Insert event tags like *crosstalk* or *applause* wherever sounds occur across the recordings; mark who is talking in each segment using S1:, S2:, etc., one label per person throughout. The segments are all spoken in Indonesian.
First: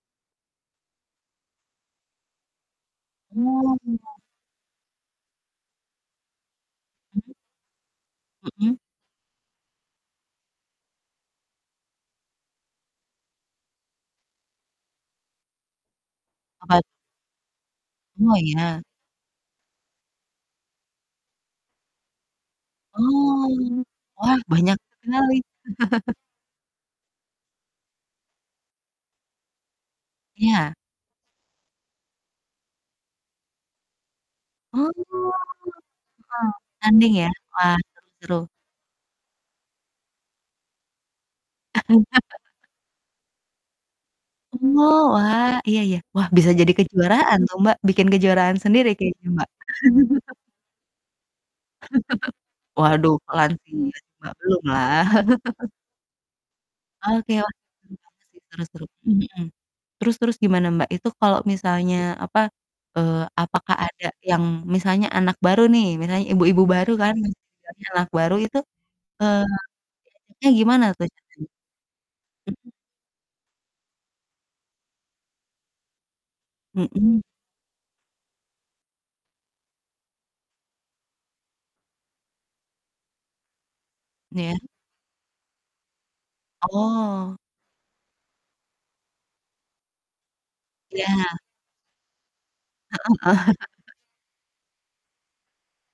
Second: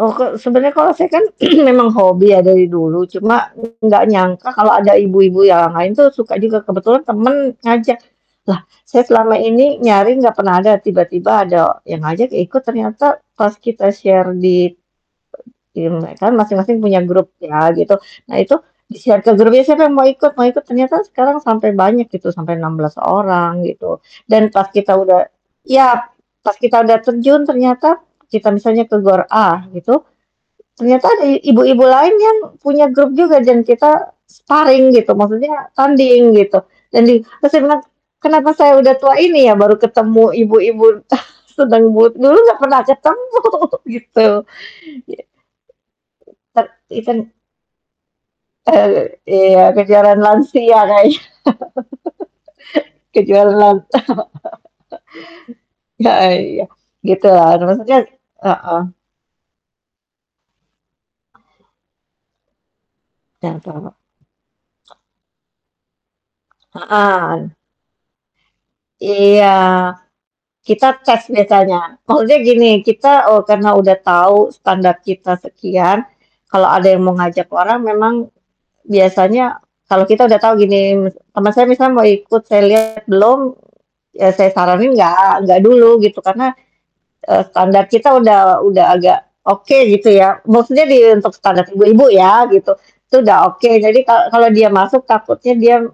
S1: Oh, kok sebenarnya kalau saya kan *clears throat* memang hobi ya dari dulu cuma
S2: Oh
S1: gak
S2: iya.
S1: nyangka kalau ada ibu-ibu yang lain tuh suka juga, kebetulan
S2: Hmm?
S1: temen ngajak, lah
S2: Mhm.
S1: saya selama ini nyari gak pernah ada tiba-tiba ada yang ngajak ikut ternyata pas kita share di di me kan
S2: Apa t
S1: masing-masing punya grup ya gitu. Nah
S2: Oh,
S1: itu,
S2: iya.
S1: di-share ke grup, siapa yang mau ikut ikut, ternyata sekarang sampai banyak gitu. Sampai 16
S2: Oh,
S1: orang gitu.
S2: wah
S1: Dan pas
S2: banyak
S1: kita udah
S2: sekali.
S1: ya
S2: *chuckles*
S1: pas kita udah terjun ternyata kita misalnya ke GOR A gitu
S2: Iya.
S1: ternyata ada ibu-ibu lain yang punya grup juga dan kita
S2: Oh,
S1: sparing gitu,
S2: heeh,
S1: maksudnya tanding gitu, dan
S2: tanding
S1: di
S2: ya,
S1: terus saya
S2: wah
S1: bilang,
S2: seru seru.
S1: "Kenapa saya udah tua ini ya baru ketemu ibu-ibu? *chuckles* Sedang dulu
S2: *chuckles*
S1: nggak pernah ketemu?" Gitu,
S2: Oh,
S1: i
S2: wah iya iya, wah bisa
S1: tern
S2: jadi
S1: even.
S2: kejuaraan tuh, Mbak, bikin kejuaraan sendiri
S1: Eee,
S2: kayaknya, Mbak.
S1: iya kejuaran
S2: *chuckles*
S1: lansia kayanya,
S2: *chuckles* Waduh,
S1: *laughs*
S2: kok
S1: kejuaran
S2: lansia
S1: lan
S2: sih, Mbak, belum lah. *chuckles*
S1: *laughs* heeh, iya
S2: Oke,
S1: gitulah.
S2: wah,
S1: Nah
S2: seru
S1: maksudnya
S2: banget sih,
S1: heeh.
S2: seru-seru, mhm. Terus terus gimana, Mbak, itu kalau misalnya, apa, eee,
S1: Yang
S2: apakah
S1: cowo.
S2: ada yang misalnya anak baru nih, misalnya ibu-ibu baru kan
S1: Heeh.
S2: istilahnya anak baru itu, eee,
S1: Iya,
S2: *unintelligible*
S1: kita
S2: gimana tuh?
S1: tes
S2: *unintelligible*
S1: misalnya, maksudnya gini
S2: Hmm.
S1: kita oh, karena udah tau standar kita sekian, kalau ada yang mau
S2: Mhm.
S1: ngajak orang memang biasanya kalau kita udah tahu gini mis teman saya misal mau ikut, saya lihat belum, ya saya
S2: Iya.
S1: saranin nggak nggak dulu gitu karena,
S2: Oh.
S1: eee, standar kita udah udah agak oke gitu ya. Maksudnya di untuk
S2: Iya.
S1: standar ibu-ibu ya gitu. Itu
S2: Heeh
S1: udah
S2: heeh.
S1: oke
S2: *chuckles*
S1: jadi kalau kalau dia masuk takutnya dia m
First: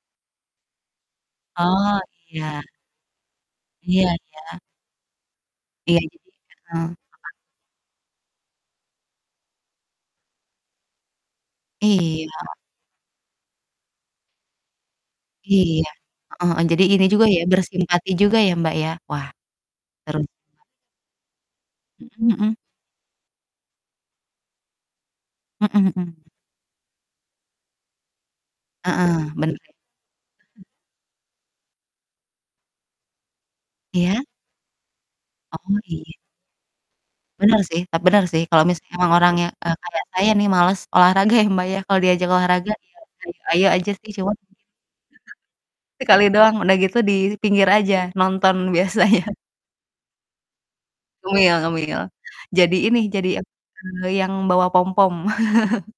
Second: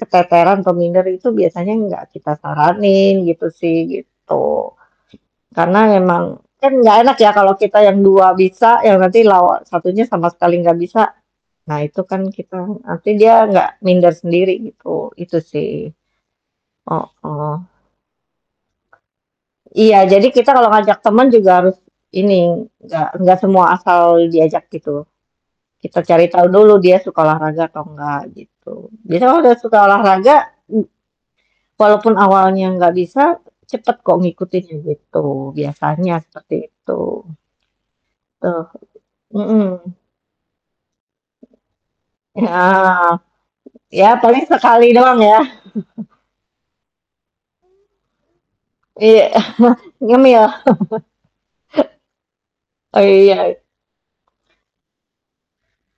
S1: keteteran atau minder itu biasanya
S2: Oh,
S1: nggak kita
S2: iya.
S1: saranin gitu sih
S2: Iya iya.
S1: gitu. Karena
S2: Iya, jadi
S1: memang kan
S2: heeh,.
S1: gak enak ya
S2: *unintelligible*
S1: kalau kita yang 2 bisa yang nanti lawan 1-nya sama sekali gak bisa, nah itu kan
S2: Iya.
S1: kita nanti dia gak minder sendiri gitu, itu
S2: Iya,
S1: sih.
S2: heeh heeh. Jadi gini juga ya
S1: Heeh.
S2: bersimpati juga ya, Mbak, ya? Wah,
S1: Iya
S2: seru.
S1: jadi kita kalau ngajak teman juga harus
S2: Mhm
S1: ini,
S2: mhm.
S1: gak gak semua asal diajak gitu,
S2: Mhm
S1: kita
S2: mhm.
S1: cari tahu dulu dia suka olahraga atau enggak gitu. Biasanya
S2: Heeh,
S1: kalau udah
S2: bener.
S1: suka olahraga m walaupun awalnya gak bisa cepet kok
S2: Iya.
S1: ngikutin gitu.
S2: Oh,
S1: Biasanya
S2: iya.
S1: seperti itu.
S2: Bener sih, tap bener sih, kalo
S1: Oh,
S2: misalnya emang orangnya, eee,
S1: mhm.
S2: kayak saya nih, males olahraga ya, Mbak, ya kalo diajak olahraga ya
S1: Heeh,
S2: ayo ayo aja
S1: ya
S2: sih cuma
S1: paling sekali doang ya.
S2: *unintelligible*
S1: *chuckles*
S2: sekali doang, udah gitu di pinggir aja nonton
S1: Mmm.
S2: biasanya.
S1: Iya, *laughs* nyemil. *chuckles* Oh, iya.
S2: Ngemil ngemil, jadi ini,
S1: Oh,
S2: jadi
S1: iya.
S2: *unintelligible* yang bawa pompom. *chuckles*